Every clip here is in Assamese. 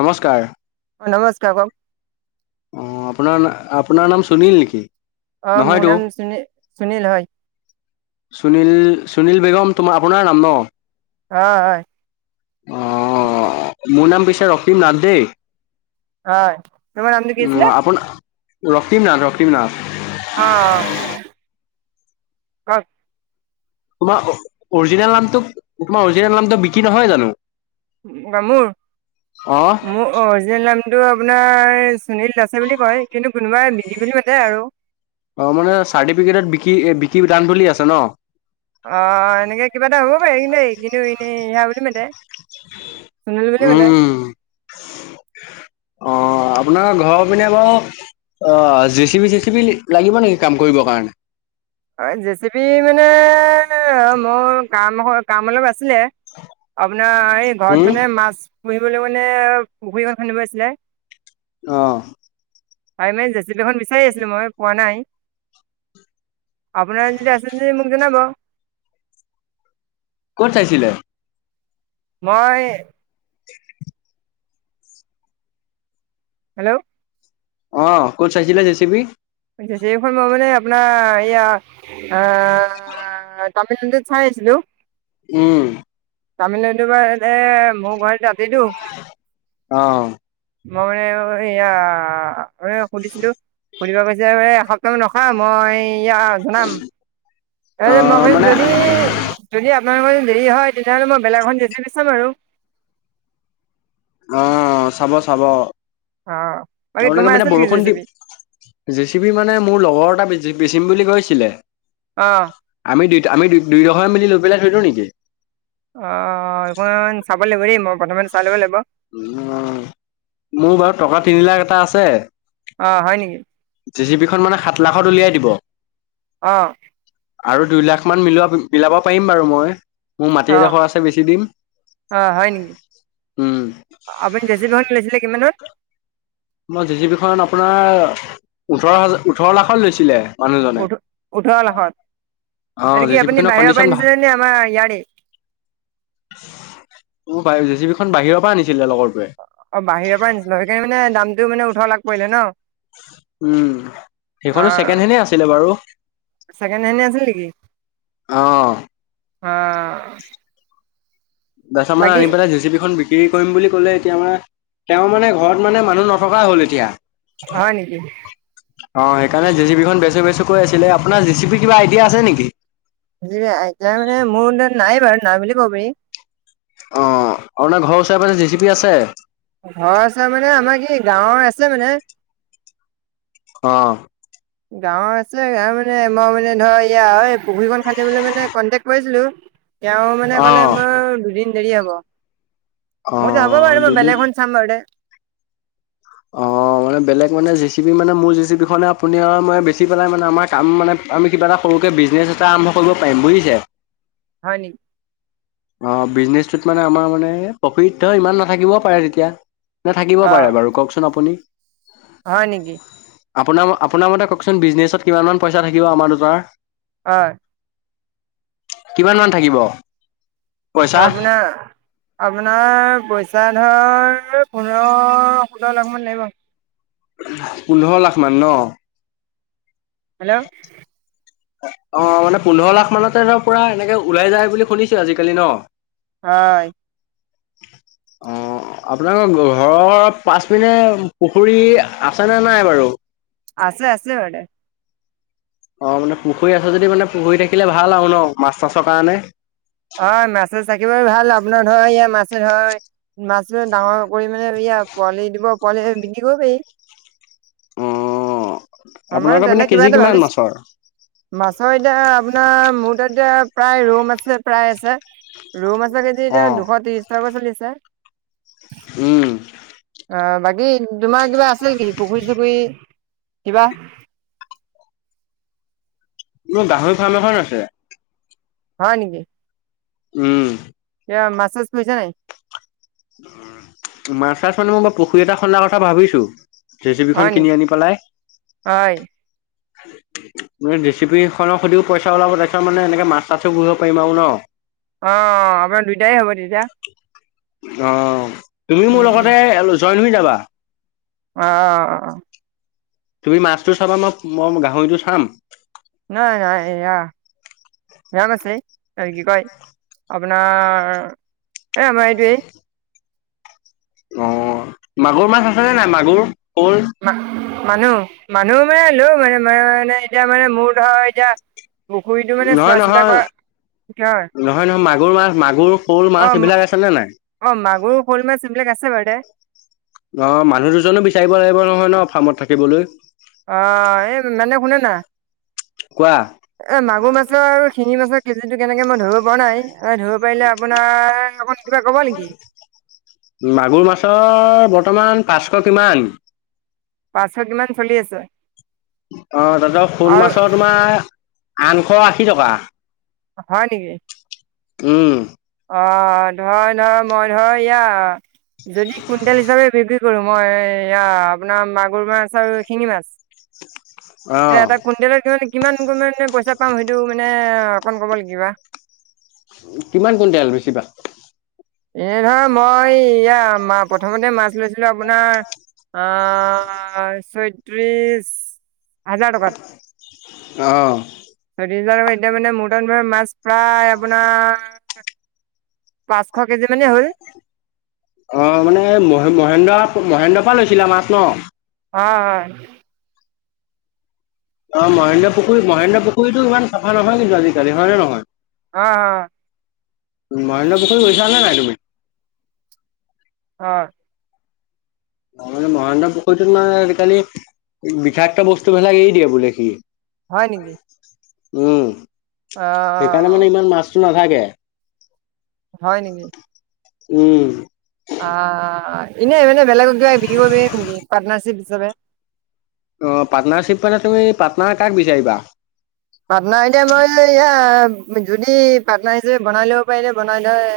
নমস্কাৰ। অ'! নমস্কাৰ কওঁক? অ'! আপোনাৰ, আপোনাৰ নাম সুনীল নেকি? অ'! মোৰ নহয়তো নাম, সুনি সুনিল হয়। সুনীল, সুনীল বেগম, তোমাৰ আপোনাৰ নাম ন'? অ'! হয়। অ'! মোৰ নাম পিছে ৰক্তিম নাথ দেই। অ'! তোমাৰ নামটো কি আছিলে? আপোনাৰ ৰক্তিম নাথ, ৰক্তিম নাথ। অ অ [unintelligible] তোমাৰ, অৰিজিনেল নামটো, তোমাৰ অৰিজিনেল নামটো বিকি নহয় জানোঁ? মোৰ, অ মোৰ, অৰিজিনেল নামটো আপোনাৰ সুনীল দাছে বুলি কয় কিন্তু কোনোবাই মিলি বুলি মাতে আৰু কি দান বুলি আছে ন অ এনেকে কিবা এটা হব পাৰে এনেই কিন্তু এই কিনু এনেই ইহা বুলি মাতে সুনিল বুলি মাতে উম অ আপোনাৰ ঘৰৰ পিনে বাৰু অ জে চি বি চে চি বি লাগিব নেকি কাম কৰিবৰ কাৰণে অ জেচিপি মানে মোৰ কাম হয় কাম অলপ আ ছিলে আপোনাৰ এই ঘৰত উম মানে মাছ পুহিবলৈ মানে পুখুৰী খান্দিব আছিলে অহ তাই মানে জেচিবি এখন বিচাৰি আছিলো মই পোৱা নাই আপোনাৰ যদি আছে যদি মোক জনাব কত চাইছিলে? মই, হেল্ল', অ ক'ত চাইছিলে জেচি বি? জেচিবি খন মই মানে আপোনাৰ এইয়া আহ আহ তামিলনাডুত চাই আছিলো। উম। তামিলনাডুৰ পৰা এ মোৰ ঘৰত মাতি দিও, অ', মই মানে এয়া ম সুধিছিলো সুধিব গৈছিল। যে সকাম নখা, মই ইয়া জনাম। এ মই অ', কৈ মানে যদি যদি, আপোনালোকৰ দেৰি হয়, তেতিয়াহ'লে মই বেলেগখন জে চি বি চাম আৰু। অ চাব চাব। অঁ বাকী আপোনোকে তোমাৰ মানে আছিল নেকি জে বৰষুণ চি দি বি জে চি পি মানে মোৰ লগৰ এটা জ- বেছিম বুলি কৈছিলে। অহ। আমি দুই আমি দুইঘৰে মিলি লৈ পেলাই থৈদিও নেকি? অ অ চাব লাগিব দেই মই বৰ্তমান চাই ল'ব লাগিব। উ মোৰ বাৰু টকা তিনি লাখ এটা আছে। অ হয় নেকি? জি চি বিখন মানে সাত লাখত উলিয়াই দিব। অ। আৰু দুই লাখ মান মিলোৱা মিলাব পাৰিম বাৰু মই। মোৰ মাটি অঁ এডোখৰ আছে বেছি দিম। অ' হয় নেকি? উম, আপুনি জে চি পি খন লৈছিলে কিমানত? মই জি জি বি খনত আপোনাৰ ওঠৰ হাজাৰ ওঠৰ লাখত লৈছিলে। মানুহজনে ওঠ ওঠৰ লাখত। অ', আৰু জে কি চি বি আপুনি খনৰ বাহিৰৰ কণ্ডিচন পৰাই নিছিলে, নে আমাৰ ইয়াৰে? অ বাহিৰৰ জে চি বিখন বাহিৰৰ পৰা আনিছিল। অ বাহিৰৰ পৰা আনিছিলো। সেইকাৰণে মানে দামটো মানে ওঠৰ লাখ পৰিলে ন? উম সেইখনো অ' ছেকেণ্ড হেনে আছিলে বাৰু। উ অ। অ। কেচামাল বাকী আনি পেলাই জেচি পি খন বিক্ৰী কৰিম বুলি ক'লে। এতিয়া মানে, তেওঁ মানে ঘৰত মানে মানুহ নথকাই হ'ল এতিয়া। হয় নেকি? অ সেইকাৰণে জে চি পিখন বেছো বেছো কৈ আছিলে। আপোনাৰ জে চি পিৰ কিবা আইডিয়া আছে নেকি? এতিয়া মানে মোৰ নাই বাৰু নাই বুলি কব পাৰি। অ, আপোনাৰ ঘৰৰ ওচৰ পাজৰে জি চি পি আছে? ঘৰ ওছৰ মানে আমাৰ কি গাঁৱৰ আছে মানে। অ। গাঁৱৰ আছে, মানে মই মানে ধৰ এয়া এই পুখুৰীকখন খান্দিবলৈ মানে কণ্টেক্ট কৰিছিলোঁ। তেওঁ মানে কলে, অ', মোৰ দুদিন দেৰি হব। মইতো হ'ব অ', বাৰু মই দুদিন বেলেগখন চাম বাৰু। অ। অ মানে বেলেগ মানে যে চি পি মানে মোৰ যেচিপিনে আপুনি আৰু মই বেছি পেলাই মানে আমাৰ কাম মানে আমি কিবা এটা কৰো। ৰুকে [unintelligible] বিজনেছ এটা আৰম্ভ কৰিব পাৰিম বুজিছে। হয়নি? অঁ বিজনেচটোত মানে আমাৰ মানে প্ৰফিট হ ইমান নাথাকিবও পাৰে তেতিয়া। ন থাকিব অ'। পাৰে বাৰু কওকচোন আপুনি। হয় নেকি। আপোনাৰ আপোনাৰ মতে কওকচোন বিজনেছত কিমান মান পইচা থাকিব আমাৰ দুটাৰ। হয়। কিমান মান থাকিব। পইচা? আপোনাৰ। আপোনাৰ পইচা ধৰ পোন্ধৰ সোতৰ লাখমান লাগিব। পোন্ধৰ লাখ মান ন। হেল্ল'। অ মানে পোন্ধৰ লাখ মানতে ধৰ পুৰা এনেকে ওলাই যায় বুলি শুনিছো আজিকালি ন। হয় হুম আপোনালোকৰ ঘৰৰ পাচ পিনে পুখুৰী আছেনে নাই বাৰু। আছে আছে। অ মানে পুখুৰী আছেো যদি মানে পুখুৰী থাকিলে ভাল আৰু ন মাছ চাছৰ কাৰণে। অ মাছ ছাছ থাকিব ভাল আপোনাৰ ধৰ। মাছ ধৰ মাছ ধ ডাঙৰ কৰি মানে এয়া পোৱালি দিব পোৱালি বিক্ৰী কৰিব পাৰি। উম। অ মানে তেনে কিবা এটা ভাবিচো। মাছৰ এতিয়া আপোনাৰ মোৰ তাত এতিয়া। প্ৰায় ৰৌ মাছে প্ৰায় আছে, ৰৌ মাছৰ কেজি অ এতিয়া দুশ ত্ৰিশ টকাাকৈ চলিছে। ছে। উম। অ বাকী তোমাৰ কিবা আছিল নেকি পুখুৰী চুখুৰী। কিবা। মোৰ গাহৰি ফাৰ্ম এখন আছে। হয় নেকি। উম। এয়া মাছ চাজ পূহিছা নে নাই। মাছা ছাছ মানে মইই পুখুৰী এটা খন্দাৰ কথা ভাবিছো। জেচিপিখন হয় কিনি নেকি? আনি পেলাই। হয় যেচিপি খনৰ সুতিও পইচা ওলাব তাৰপিছত মানে এনেকে মাছ তাছো পুহিব পাৰিম আৰু ন। অ আপোনাৰ দুইটাই হ'ব তেতিয়া। অ তুমি উম মোৰ উম লগতে জইন হৈ যাবা। অ। তুমি মাছটো চাবা মই মই গাহৰিটো চাম। নহয় নহয় এয়া আৰু কি কয় আপোনাৰ এ আমাৰ এইটোৱেই। অ মাগুৰ মাছ আছে নে নাই মাগুৰ। শ'ল না। মানুহ মানুহ মানে লৈ মানে ম মানে এতিয়া মানে মোৰ ধৰ এতিয়া। পুখুৰীটো মানে নহয় চোৱা- চিতা নহয় কৰা কি হয়। নহয় নহয় মাগুৰ মাছ মাগুৰ শ'ল অ, মাছ ম এইবিলাক আছে নে নাই? অ মাগুৰ, শ'ল মাছ এইবিলাক আছে বাৰু দে। অ মানুহ দুজনো বিচাৰিব লাগিব নহয় ন ফাৰ্মত থাকিবলৈ। অ এই মেনে শুনে না। কোৱা এ মাগুৰ মাছৰ আৰু শিঙি মাছৰ কেজিটো কেনেকে মই ধৰিব পৰা নাই। অ ধৰিব পাৰিলে আপোনাৰ অকন কিবা কব নেকি? মাগুৰ মাছৰ বৰ্তমান পাঁচশ কিমান? পাঁচশ কিমান চলি আছে? অ দাদক শ'ল আৰু মাছৰ তোমাৰ আঠশ আশী টকা। হয় নেকি? উম। অ ধৰ ধৰ মই ধৰ ইয়া যদি কুইণ্টেল হিচাপে বিক্ৰী কি কৰো মই এয়া আপোনাৰ মাগুৰ মাছ আৰু শিঙি মাছ। অ এ এটা কুইণ্টেলৰ কিমান নে কিমান কিমান পইচা পাম সেইটো মানে অকণ ক'ব নি কিবা? কিমান কুইণ্টেল বেছিবা? এনে ধৰ মই ইয়া প্ৰথমতে মাছ লৈছিলোঁ আপোনাৰ আ ছয়ত্ৰিশ হাজাৰ টকাত। অ ছয়ত্ৰিশ হা এতিয়া মানে মোৰটাত মাছ প্ৰায় আপোনাৰ পাচ অ মানে মহ মহেন্দ্ৰ মহেন্দ্ৰৰ পৰা লৈছিলে মাছ ন। অ হয়। অ মহেন্দ্ৰ পুখুৰী, মহেন্দ্ৰ পুখুৰীতো ইমান চাফা নহয় কিন্তু আজিকালি হয় নে নহয়? হ হা। মহেন্দ্ৰ পুখুৰী গৈছা নাই তুমি? অ। মহেন্দ্ৰ পুখুৰীটোত মানে আজিকালি বিষাক্ত বস্তুবিলাক এৰি দিয়ে বোলে সি। হয় নেকি উম সেইকাৰণে মানে অ', ইমান মাছটো থাকে। হয় নেকি? উম। অ এনেই মানে বেলেগক কিবা বিকিব পাৰিবি পাৰ্টনাৰশ্বিপ হিচাপে। অ পাৰ্টনাৰশ্বিপ মানে তুমি পাৰ্টনাৰ কাক বিচাৰিবা? পাৰ্টনাৰ এটা লই এয়া যদি পাৰ্টনাৰ হিচাপে বনাই ল'ব পাৰিলে বনাই লই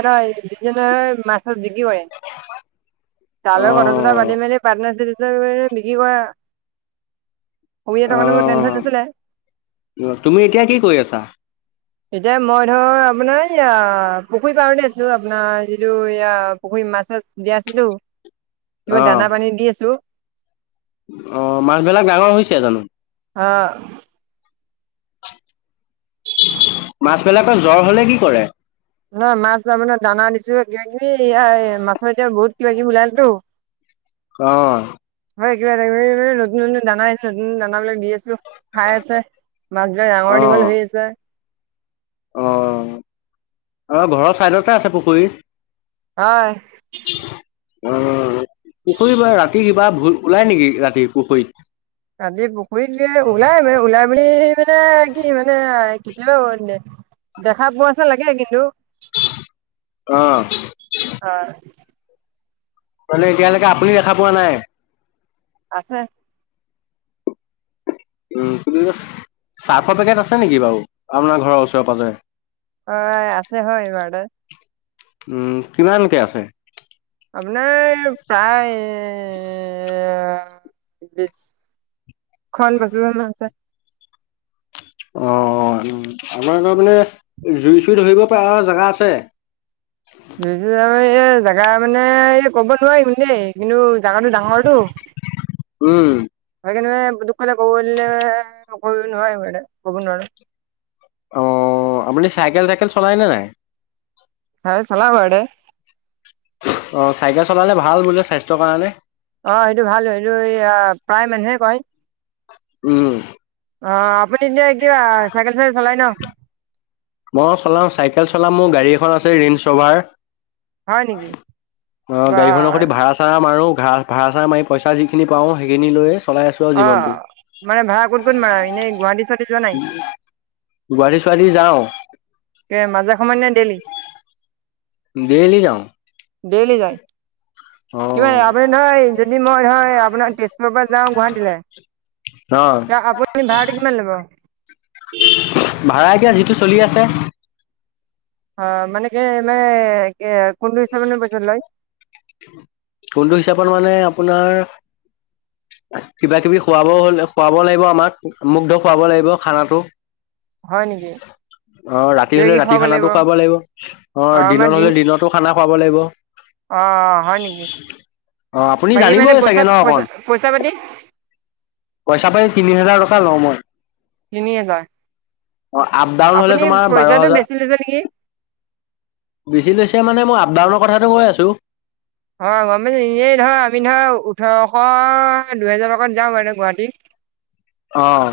আদায় অ যি মাছ পিছত বিক্ৰী কৰে, তাৰ অ লগত কথা চথা পাতি মেলি পাৰ্টনাৰশ্বিপ বিক্ৰী কৰা, কৰিব কাৰণে লোনচোন অ দিছিলে। তুমি এতিয়া কি কৰি আছা? এতিয়া মই ধৰ আপোনাৰ ইয়া পুখুৰী পাৰতে আছো আপোনাৰ যিটো এয়া পুখুৰী মাছ চাছ দিয়া আছেতো, কিবা অ', দানা পানী দি আছো। অ মাছ বিলাক ডাঙৰ হৈছে জানো? আহ। মাছবিলাকৰ জ্বৰ হলে কি কৰে? নহয় মাছ যাবে দানা আনিছো কিবা -কিবি এয়া মাছৰ এতিয়া বহুত কিবা কিবি ওলালতো অ। হয় কিবা- কিবি নতুন নতুন দানা আহিছে নতুন দানাবিলাক দি আছো। খাই আছে, মাছ বিলাক ডাঙৰ- দীঘল অ', হৈ আছে। অ, আমাৰ ঘৰৰ ছাইডতে আছে পুখুৰী। হয়। অ। [unintelligible] অ পুখুৰী বা ৰাতি কিবা ভুত ওলাই নেকি ৰাতি পুখুৰীত? ৰাতি পুখুৰীত ওলাই মানে ওলাই মেলি মানে কি মানে কেতিয়াও দেখা পোৱা নিচিনা লাগে কিন্তু। আহ। হয় মানে এতিয়ালৈকে আপুনি দেখা পোৱা নাই? আছে। উ চাৰ্ফৰ পেকেট আছে নেকি বাৰু? আপোনাৰ ঘৰৰ ওচৰেৰে পাজৰে। অ আছে হয় ইয়াতে উম কিমানকে আছে? আপোনাৰ প্ৰায় বিশ খন বেছি আছে। অ-অ [inaudible] আমাৰ গাঁৱত মানে জুই-চুই ধৰিব পৰা আও জেগা আছে [unintelligible] [unintelligible] এই জেগা মানে এই ক'ব নোৱাৰিম দেই কিন্তু জেগাটো ডাঙৰটো [unintelligible] উম, সেইকাৰণে মানে দুখ কথা ক'ব গলে কব নোৱাৰি মানে ক'ব নোৱাৰো [unintelligible] অ আপুনি চাইকেল-টাইকেল চলাইনে নাই? [unintelligible] চাই চলাও [unintelligible] অ চাইকেল চলালে ভাল বোলে স্বাস্থ্যৰ কাৰণে। [unintelligible] অ সেইটো ভাল এইটো এই [unintelligible] প্ৰায় মানুহে কয়। উম! অ আপুনি এতিয়া কিবা চাইকেল-চাইকেল চলাই ন? [unintelligible] মই চলাও চাইকেল চলাম মোৰ গাড়ী এখন আছে ৰেইঞ্জ ৰভাৰ হয় নেকি [unintelligible] অ বা গাড়ীখনৰ সৈতে ভাড়া-চাড়া মাৰো। ভৰা চাৰা মাৰি পইচা যিখিনি পাওঁ সেইখিনি লৈ অ মানে ভাড়া ক'ত-ক'ত মাৰা এনেই গুৱাহাটী? চুৱাহাটী যোৱা নাই উম গুৱাহাটী-চোৱাহাটী যাওঁ মাজে সময় নে দেলি? ডেইলি যাওঁ। ডেইলি যায়। অ। কিবা আপুনি নহয় যদি মই নহয় আপোনাৰ তেজপুৰৰ পৰা যাওঁ গুৱাহাটীলে অ এ আপুনি ভাৰ়াটো কিমান লব? ভাড়া এতিয়া যিটো চলি আছে। অ মানে কি মানে এ কোনটো হিচাপত মানে প‌ইচাটো লয় [unintelligible] কোনটো হিচাপত মানে আপোনাৰ কিবাকিবি খুৱাব হ [unintelligible] খুৱাব লাগিব আমাক মোকটো খুৱাব লাগিব খানাটো। হয় নেকি অ ৰাতি হলে ৰাতি খানাটো খুৱাব লাগিব, অ আমাৰ দিনত দিন হলে দিনতো খা খানা খোৱাব লাগিব। অ হয় নেকি? অ আপুনি বাকী মানে জানিবই চাগে ন পইচা-পইচা-পইচা পাতি? পইচা-পাতি তিনি হাজাৰ টকা লওঁ মই। [inaudible] তিনিহাজাৰ? অ আপ-ডাউন হলে তোমাৰ বাৰ বেছি লৈছে নেকি হাজাৰ। বেছিলৈছে মানে মই আপ-ডাউনৰ কথাটো কৈ আছোঁ। হয় গম এনেই ধৰা আমি ধৰা ওঠৰশ দুহেজাৰ টকাত যাওঁ আৰু গুৱাহাটী। অঁ।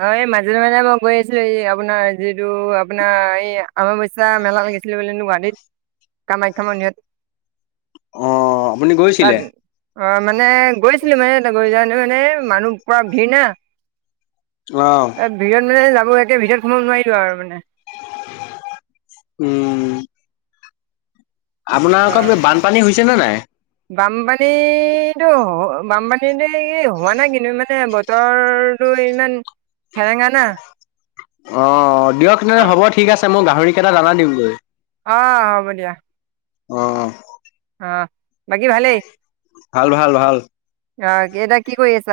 অ এই মাজে-মাজে মই গৈ আছিলো এই আপোনাৰ যিটো আপোনাৰ এই আমাৱস্যা মেলা লাগিছিল [unintelligible] গুৱাহাটীত কামাখ্যা মন্দিৰত। অ'! আপুনি গৈছিলে? অ'! মানে, গৈছিলোঁ। মানে, গৈ যাওঁতে মানে, মানুহ পুৰা ভিৰ না। অ ভিৰত মানে, যাব একে ভিতৰত সোমাব নোৱাৰিলোঁ আৰু মানে। [inaudible] উম! অঁ আপোনালোকৰ বানপানী হৈছে নে নাই? বানপানীটো, বানপানীটো হোৱা নাই কিন্তু। মানে, বতৰটো ইমান হেৰেঙা না। অ'! দিয়ক অ তেনেহ'লে হ'ব ঠিক আছে। মই গাহৰিকেইটা দানা দিওঁ গৈ। অ হ'ব দিয়া অ'! অ'! বাকী ভালেই? ভাল, ভাল, ভাল। অ'! এতিয়া কি কৰি আছা?